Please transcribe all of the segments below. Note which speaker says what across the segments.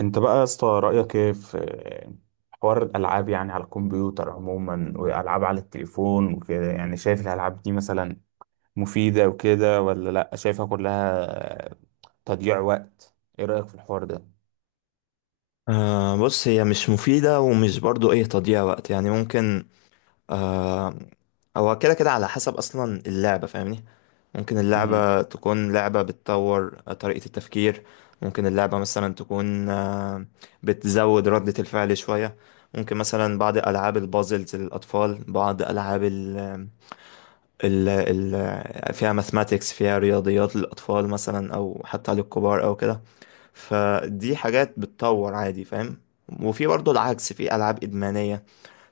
Speaker 1: انت بقى يا اسطى، رأيك ايه في حوار الألعاب؟ يعني على الكمبيوتر عموما، وألعاب على التليفون وكده. يعني شايف الألعاب دي مثلا مفيدة وكده ولا لأ؟ شايفها كلها تضييع وقت؟ ايه رأيك في الحوار ده؟
Speaker 2: بص هي مش مفيدة ومش برضو تضييع وقت يعني ممكن آه هو كده كده على حسب اصلا اللعبة فاهمني. ممكن
Speaker 1: مهم.
Speaker 2: اللعبة تكون لعبة بتطور طريقة التفكير. ممكن اللعبة مثلا تكون بتزود ردة الفعل شوية. ممكن مثلا بعض ألعاب البازلز للأطفال، بعض ألعاب ال فيها ماثماتيكس، فيها رياضيات للأطفال مثلا أو حتى للكبار أو كده. فدي حاجات بتطور عادي فاهم. وفي برضه العكس، في ألعاب إدمانية،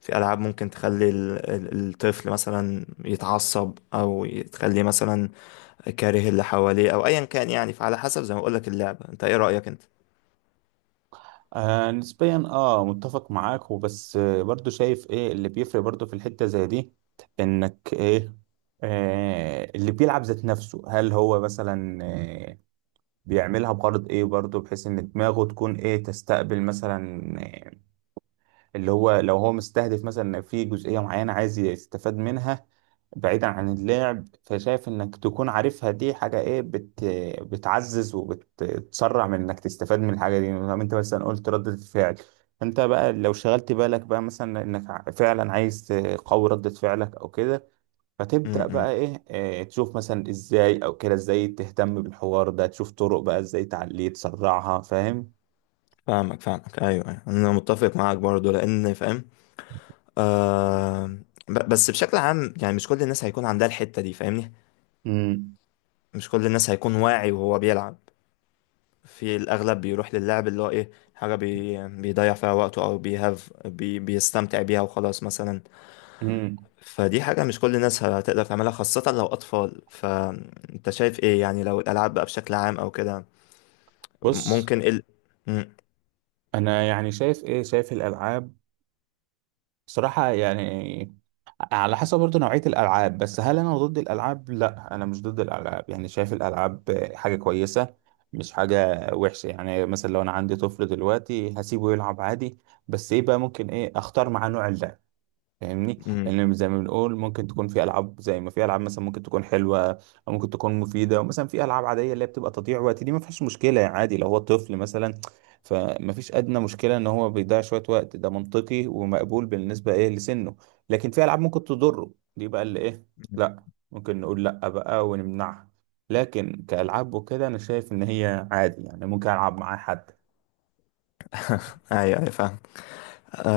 Speaker 2: في ألعاب ممكن تخلي الطفل مثلا يتعصب أو تخليه مثلا كاره اللي حواليه أو أيا كان، يعني فعلى حسب زي ما بقولك اللعبة. أنت إيه رأيك أنت؟
Speaker 1: نسبيا متفق معاك، وبس برضو شايف ايه اللي بيفرق برضو في الحتة زي دي. انك ايه، اللي بيلعب ذات نفسه هل هو مثلا بيعملها بغرض ايه برضه، بحيث ان دماغه تكون ايه، تستقبل مثلا إيه، اللي هو لو هو مستهدف مثلا إن في جزئية معينة عايز يستفاد منها بعيدا عن اللعب. فشايف انك تكون عارفها دي حاجة ايه، بتعزز وبتسرع من انك تستفاد من الحاجة دي. لما انت مثلا قلت ردة الفعل، انت بقى لو شغلت بالك بقى مثلا انك فعلا عايز تقوي ردة فعلك او كده، فتبدأ بقى
Speaker 2: امم
Speaker 1: إيه، تشوف مثلا إزاي، أو كده إزاي تهتم بالحوار ده، تشوف طرق بقى إزاي تعليه تسرعها، فاهم.
Speaker 2: فاهمك، أيوه، أنا متفق معاك برضه لأن فاهم. آه، بس بشكل عام يعني مش كل الناس هيكون عندها الحتة دي فاهمني.
Speaker 1: امم
Speaker 2: مش كل الناس هيكون واعي وهو بيلعب. في الأغلب بيروح للعب اللي هو إيه، حاجة بيضيع فيها وقته أو بيهاف بي بيستمتع بيها وخلاص مثلا.
Speaker 1: مم.
Speaker 2: فدي حاجة مش كل الناس هتقدر تعملها، خاصة لو أطفال. فأنت شايف إيه يعني لو الألعاب بقى بشكل عام أو كده؟
Speaker 1: بص،
Speaker 2: ممكن إيه ال... مم.
Speaker 1: أنا يعني شايف إيه، شايف الألعاب صراحة يعني على حسب برضه نوعية الألعاب. بس هل أنا ضد الألعاب؟ لا، أنا مش ضد الألعاب. يعني شايف الألعاب حاجة كويسة، مش حاجة وحشة. يعني مثلا لو أنا عندي طفل دلوقتي هسيبه يلعب عادي، بس إيه بقى، ممكن إيه، أختار معاه نوع اللعب، فاهمني.
Speaker 2: مم.
Speaker 1: لان زي ما بنقول ممكن تكون في العاب، زي ما في العاب مثلا ممكن تكون حلوه او ممكن تكون مفيده، ومثلا في العاب عاديه اللي هي بتبقى تضييع وقت. دي ما فيهاش مشكله يعني، عادي لو هو طفل مثلا، فما فيش ادنى مشكله ان هو بيضيع شويه وقت. ده منطقي ومقبول بالنسبه ايه لسنه. لكن في العاب ممكن تضره، دي بقى اللي ايه، لا، ممكن نقول لا بقى ونمنعها. لكن كالعاب وكده انا شايف ان هي عادي، يعني ممكن العب معاه حد.
Speaker 2: أيوه أيوه فاهم.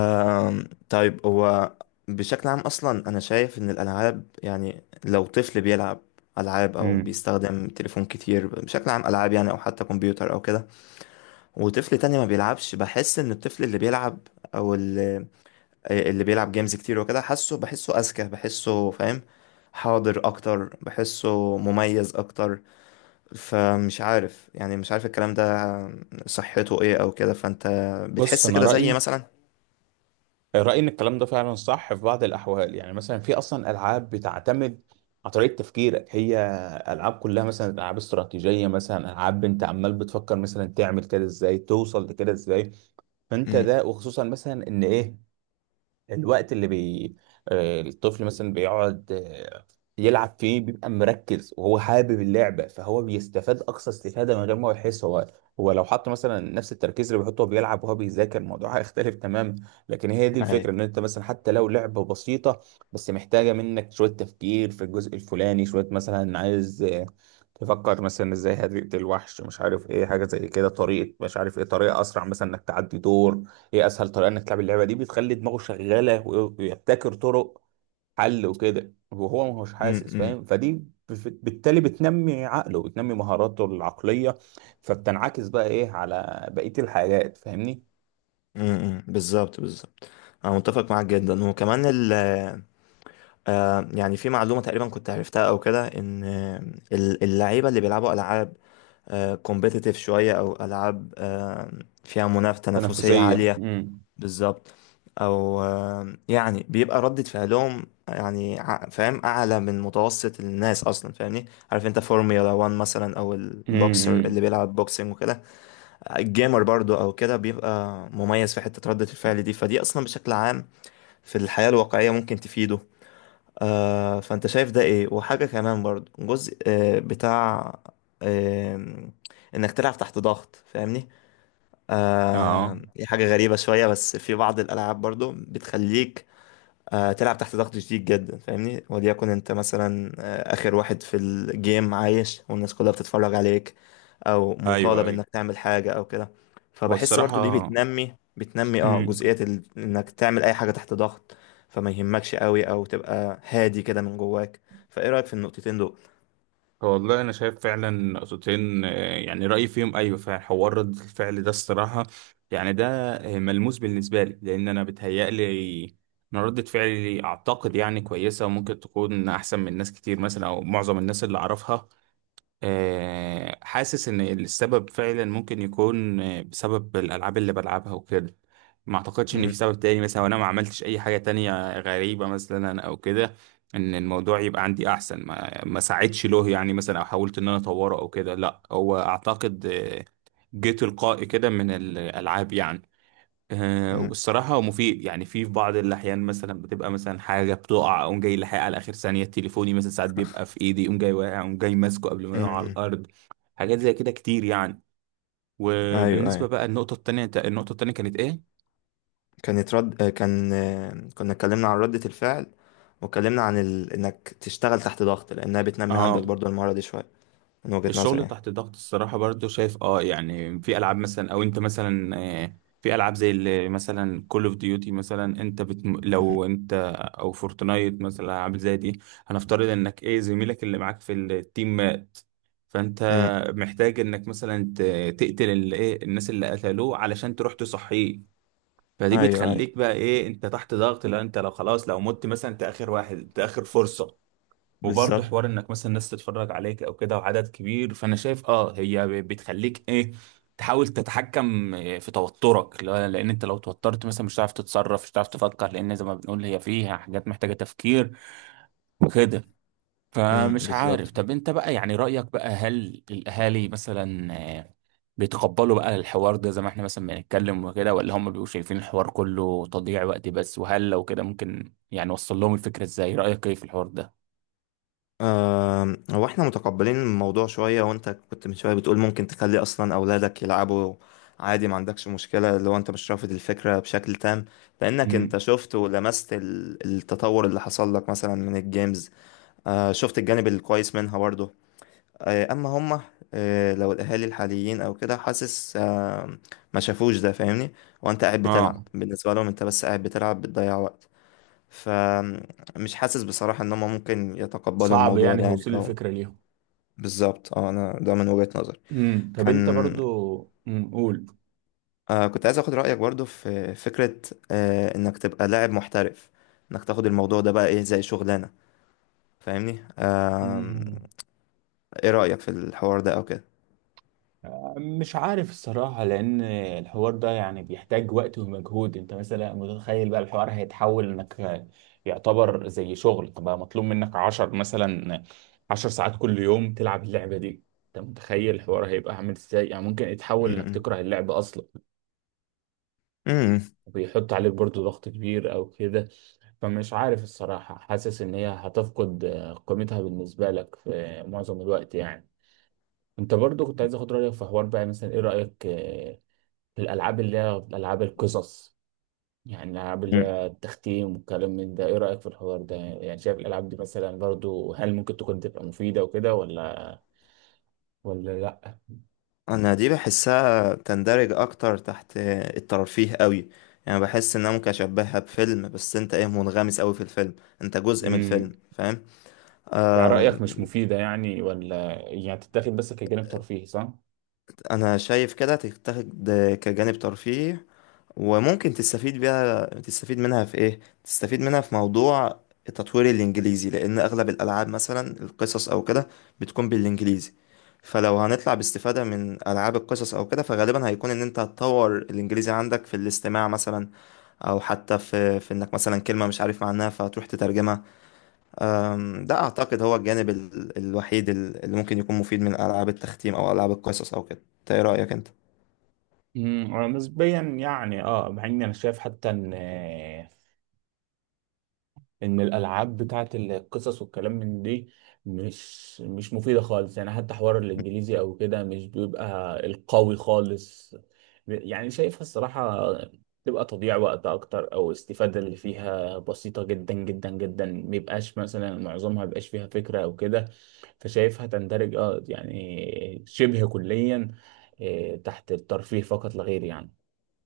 Speaker 2: طيب هو بشكل عام أصلا أنا شايف إن الألعاب، يعني لو طفل بيلعب ألعاب أو
Speaker 1: امم.
Speaker 2: بيستخدم تليفون كتير بشكل عام، ألعاب يعني أو حتى كمبيوتر أو كده، وطفل تاني ما بيلعبش، بحس ان الطفل اللي بيلعب او اللي, اللي بيلعب جيمز كتير وكده، حاسه بحسه اذكى، بحسه فاهم، حاضر اكتر، بحسه مميز اكتر. فمش عارف يعني، مش عارف الكلام ده صحته ايه او كده. فانت
Speaker 1: بص،
Speaker 2: بتحس
Speaker 1: انا
Speaker 2: كده زي
Speaker 1: رايي،
Speaker 2: مثلا؟
Speaker 1: رأيي إن الكلام ده فعلا صح في بعض الأحوال. يعني مثلا في أصلا ألعاب بتعتمد على طريقة تفكيرك، هي ألعاب كلها مثلا ألعاب استراتيجية، مثلا ألعاب أنت عمال بتفكر مثلا تعمل كده إزاي، توصل لكده إزاي. فأنت
Speaker 2: امم
Speaker 1: ده، وخصوصا مثلا إن إيه الوقت اللي الطفل مثلا بيقعد، يلعب فيه، بيبقى مركز وهو حابب اللعبة، فهو بيستفاد أقصى استفادة من غير ما هو يحس. هو هو لو حط مثلا نفس التركيز اللي بيحطه وهو بيلعب وهو بيذاكر الموضوع، هيختلف تماما. لكن هي دي
Speaker 2: اي.
Speaker 1: الفكرة، إن أنت مثلا حتى لو لعبة بسيطة بس محتاجة منك شوية تفكير في الجزء الفلاني، شوية مثلا عايز تفكر مثلا ازاي هتقتل الوحش، مش عارف ايه، حاجة زي كده، طريقة مش عارف ايه، طريقة أسرع مثلا إنك تعدي دور. هي اسهل طريقه انك تلعب اللعبه دي، بتخلي دماغه شغاله ويبتكر طرق حل وكده وهو ما هوش حاسس،
Speaker 2: امم
Speaker 1: فاهم. فدي بالتالي بتنمي عقله، بتنمي مهاراته العقليه، فبتنعكس بقى ايه على بقيه الحاجات، فاهمني.
Speaker 2: امم، بالظبط بالظبط. انا متفق معاك جدا. وكمان ال... يعني في معلومه تقريبا كنت عرفتها او كده، ان اللعيبه اللي بيلعبوا العاب كومبيتيتيف شوية، أو ألعاب فيها منافسة، تنافسية
Speaker 1: تنافسيه،
Speaker 2: عالية،
Speaker 1: امم.
Speaker 2: بالظبط. أو يعني بيبقى ردة فعلهم يعني فاهم أعلى من متوسط الناس أصلا فاهمني. عارف أنت فورميولا 1 مثلا، أو البوكسر اللي
Speaker 1: امم،
Speaker 2: بيلعب بوكسنج وكده، الجيمر برضو أو كده، بيبقى مميز في حتة ردة الفعل دي. فدي أصلا بشكل عام في الحياة الواقعية ممكن تفيده. آه، فانت شايف ده ايه. وحاجة كمان برضو، جزء بتاع آه انك تلعب تحت ضغط فاهمني.
Speaker 1: اه،
Speaker 2: آه، دي حاجة غريبة شوية، بس في بعض الالعاب برضو بتخليك تلعب تحت ضغط شديد جدا فاهمني. وليكن انت مثلا اخر واحد في الجيم عايش، والناس كلها بتتفرج عليك، او
Speaker 1: ايوه
Speaker 2: مطالب
Speaker 1: ايوه.
Speaker 2: انك تعمل حاجة او كده.
Speaker 1: هو
Speaker 2: فبحس برضو دي
Speaker 1: الصراحه
Speaker 2: بتنمي اه
Speaker 1: مم.
Speaker 2: جزئية ال... انك تعمل اي حاجة تحت ضغط، فما يهمكش قوي او تبقى هادي كده من جواك. فايه رأيك في النقطتين دول؟
Speaker 1: هو والله انا شايف فعلا نقطتين، يعني رايي فيهم ايوه فعلا. حوار رد الفعل ده الصراحه، يعني ده ملموس بالنسبه لي، لان انا بتهيألي ان ردة فعلي اعتقد يعني كويسه، وممكن تكون احسن من ناس كتير مثلا، او معظم الناس اللي اعرفها. حاسس ان السبب فعلا ممكن يكون بسبب الالعاب اللي بلعبها وكده. ما اعتقدش ان
Speaker 2: مم.
Speaker 1: في سبب تاني مثلا، وانا ما عملتش اي حاجة تانية غريبة مثلا او كده ان الموضوع يبقى عندي احسن. ما ساعدش له يعني مثلا، او حاولت ان انا اطوره او كده. لا، هو اعتقد جه تلقائي كده من الالعاب يعني.
Speaker 2: مم.
Speaker 1: والصراحة هو مفيد يعني. في بعض الأحيان مثلا بتبقى مثلا حاجة بتقع، أقوم جاي لاحقها على آخر ثانية. تليفوني مثلا، ساعات بيبقى في إيدي، أقوم جاي واقع، أقوم جاي ماسكه قبل ما
Speaker 2: مم.
Speaker 1: يقع على
Speaker 2: مم.
Speaker 1: الأرض. حاجات زي كده كتير يعني.
Speaker 2: ايوه
Speaker 1: وبالنسبة
Speaker 2: ايوه،
Speaker 1: بقى النقطة التانية، النقطة التانية كانت إيه؟
Speaker 2: كانت رد كان كنا اتكلمنا عن ردة الفعل، واتكلمنا عن ال... انك تشتغل تحت ضغط، لانها بتنمي
Speaker 1: آه،
Speaker 2: عندك برضو المهارة دي شوية، من وجهة نظري
Speaker 1: الشغل
Speaker 2: يعني.
Speaker 1: تحت الضغط الصراحة برضو شايف اه، يعني في ألعاب مثلا، أو أنت مثلا في ألعاب زي اللي مثلا كول اوف ديوتي مثلا. أنت بت...
Speaker 2: مم.
Speaker 1: لو أنت، أو فورتنايت مثلا، ألعاب زي دي. هنفترض إنك إيه، زميلك اللي معاك في التيم مات، فأنت
Speaker 2: مم.
Speaker 1: محتاج إنك مثلا ت... تقتل اللي إيه، الناس اللي قتلوه علشان تروح تصحيه. فدي
Speaker 2: ايوه ايوه
Speaker 1: بتخليك بقى إيه، أنت تحت ضغط. لو أنت، لو خلاص لو مت مثلا، أنت آخر واحد، أنت آخر فرصة. وبرضه
Speaker 2: بالظبط.
Speaker 1: حوار انك مثلا الناس تتفرج عليك او كده، وعدد كبير، فانا شايف اه هي بتخليك ايه، تحاول تتحكم إيه في توترك. لان انت لو توترت مثلا مش هتعرف تتصرف، مش هتعرف تفكر، لان زي ما بنقول هي فيها حاجات محتاجة تفكير وكده.
Speaker 2: مم.
Speaker 1: فمش عارف،
Speaker 2: بالظبط.
Speaker 1: طب انت بقى يعني رأيك بقى، هل الاهالي مثلا آه، بيتقبلوا بقى الحوار ده زي ما احنا مثلا بنتكلم وكده، ولا هم بيبقوا شايفين الحوار كله تضييع وقت بس؟ وهل لو كده، ممكن يعني وصل لهم الفكرة ازاي؟ رأيك ايه في الحوار ده؟
Speaker 2: هو احنا متقبلين الموضوع شوية، وانت كنت من شوية بتقول ممكن تخلي اصلا اولادك يلعبوا عادي، ما عندكش مشكلة، لو انت مش رافض الفكرة بشكل تام. لانك انت
Speaker 1: امم،
Speaker 2: شفت ولمست التطور اللي حصل لك مثلا من الجيمز. شفت الجانب الكويس منها برضه. اما هما لو الاهالي الحاليين او كده، حاسس ما شافوش ده فاهمني. وانت قاعد بتلعب،
Speaker 1: اه.
Speaker 2: بالنسبة لهم انت بس قاعد بتلعب بتضيع وقت. فمش حاسس بصراحة ان هم ممكن يتقبلوا
Speaker 1: صعب
Speaker 2: الموضوع
Speaker 1: يعني
Speaker 2: ده يعني،
Speaker 1: توصيل
Speaker 2: او
Speaker 1: الفكرة ليهم.
Speaker 2: بالظبط. اه، انا ده من وجهة نظري.
Speaker 1: امم. طب انت
Speaker 2: كان
Speaker 1: برضو. امم، قول.
Speaker 2: كنت عايز اخد رأيك برضو في فكرة، انك تبقى لاعب محترف، انك تاخد الموضوع ده بقى ايه زي شغلانة فاهمني. آه،
Speaker 1: امم،
Speaker 2: ايه رأيك في الحوار ده او كده؟
Speaker 1: مش عارف الصراحة، لأن الحوار ده يعني بيحتاج وقت ومجهود. انت مثلا متخيل بقى الحوار هيتحول انك يعتبر زي شغل بقى مطلوب منك عشر مثلا، عشر ساعات كل يوم تلعب اللعبة دي. انت متخيل الحوار هيبقى عامل ازاي؟ يعني ممكن يتحول انك
Speaker 2: م-
Speaker 1: تكره اللعبة أصلا،
Speaker 2: م-
Speaker 1: بيحط عليك برضو ضغط كبير او كده. فمش عارف الصراحة، حاسس ان هي هتفقد قيمتها بالنسبة لك في معظم الوقت يعني. انت برضو كنت عايز اخد رأيك في حوار بقى مثلا، ايه رأيك في الالعاب اللي هي العاب القصص؟ يعني الالعاب اللي
Speaker 2: م-
Speaker 1: هي التختيم والكلام من ده، ايه رأيك في الحوار ده؟ يعني شايف الالعاب دي مثلا برضو هل ممكن تكون تبقى مفيدة وكده ولا، ولا لا؟
Speaker 2: انا دي بحسها تندرج اكتر تحت الترفيه قوي. يعني بحس ان انا ممكن اشبهها بفيلم، بس انت ايه، منغمس قوي في الفيلم، انت جزء من
Speaker 1: امم.
Speaker 2: الفيلم.
Speaker 1: يعني رأيك مش
Speaker 2: فاهم.
Speaker 1: مفيدة يعني، ولا يعني تتاخد بس كجانب ترفيهي، صح؟
Speaker 2: انا شايف كده تتاخد كجانب ترفيهي، وممكن تستفيد بيها، تستفيد منها في ايه، تستفيد منها في موضوع تطوير الانجليزي، لان اغلب الالعاب مثلا القصص او كده بتكون بالانجليزي. فلو هنطلع باستفادة من العاب القصص او كده، فغالبا هيكون ان انت هتطور الانجليزي عندك في الاستماع مثلا، او حتى في انك مثلا كلمة مش عارف معناها فتروح تترجمها. ده اعتقد هو الجانب الوحيد اللي ممكن يكون مفيد من العاب التختيم او العاب القصص او كده. إنت ايه رأيك انت؟
Speaker 1: امم، أنا نسبيا يعني اه، مع اني انا شايف حتى ان ان الالعاب بتاعت القصص والكلام من دي مش مفيده خالص يعني. حتى حوار الانجليزي او كده مش بيبقى القوي خالص يعني. شايفها الصراحه تبقى تضييع وقت اكتر، او استفاده اللي فيها بسيطه جدا جدا جدا. ميبقاش مثلا معظمها ميبقاش فيها فكره او كده. فشايفها تندرج اه يعني شبه كليا تحت الترفيه فقط لا غير يعني.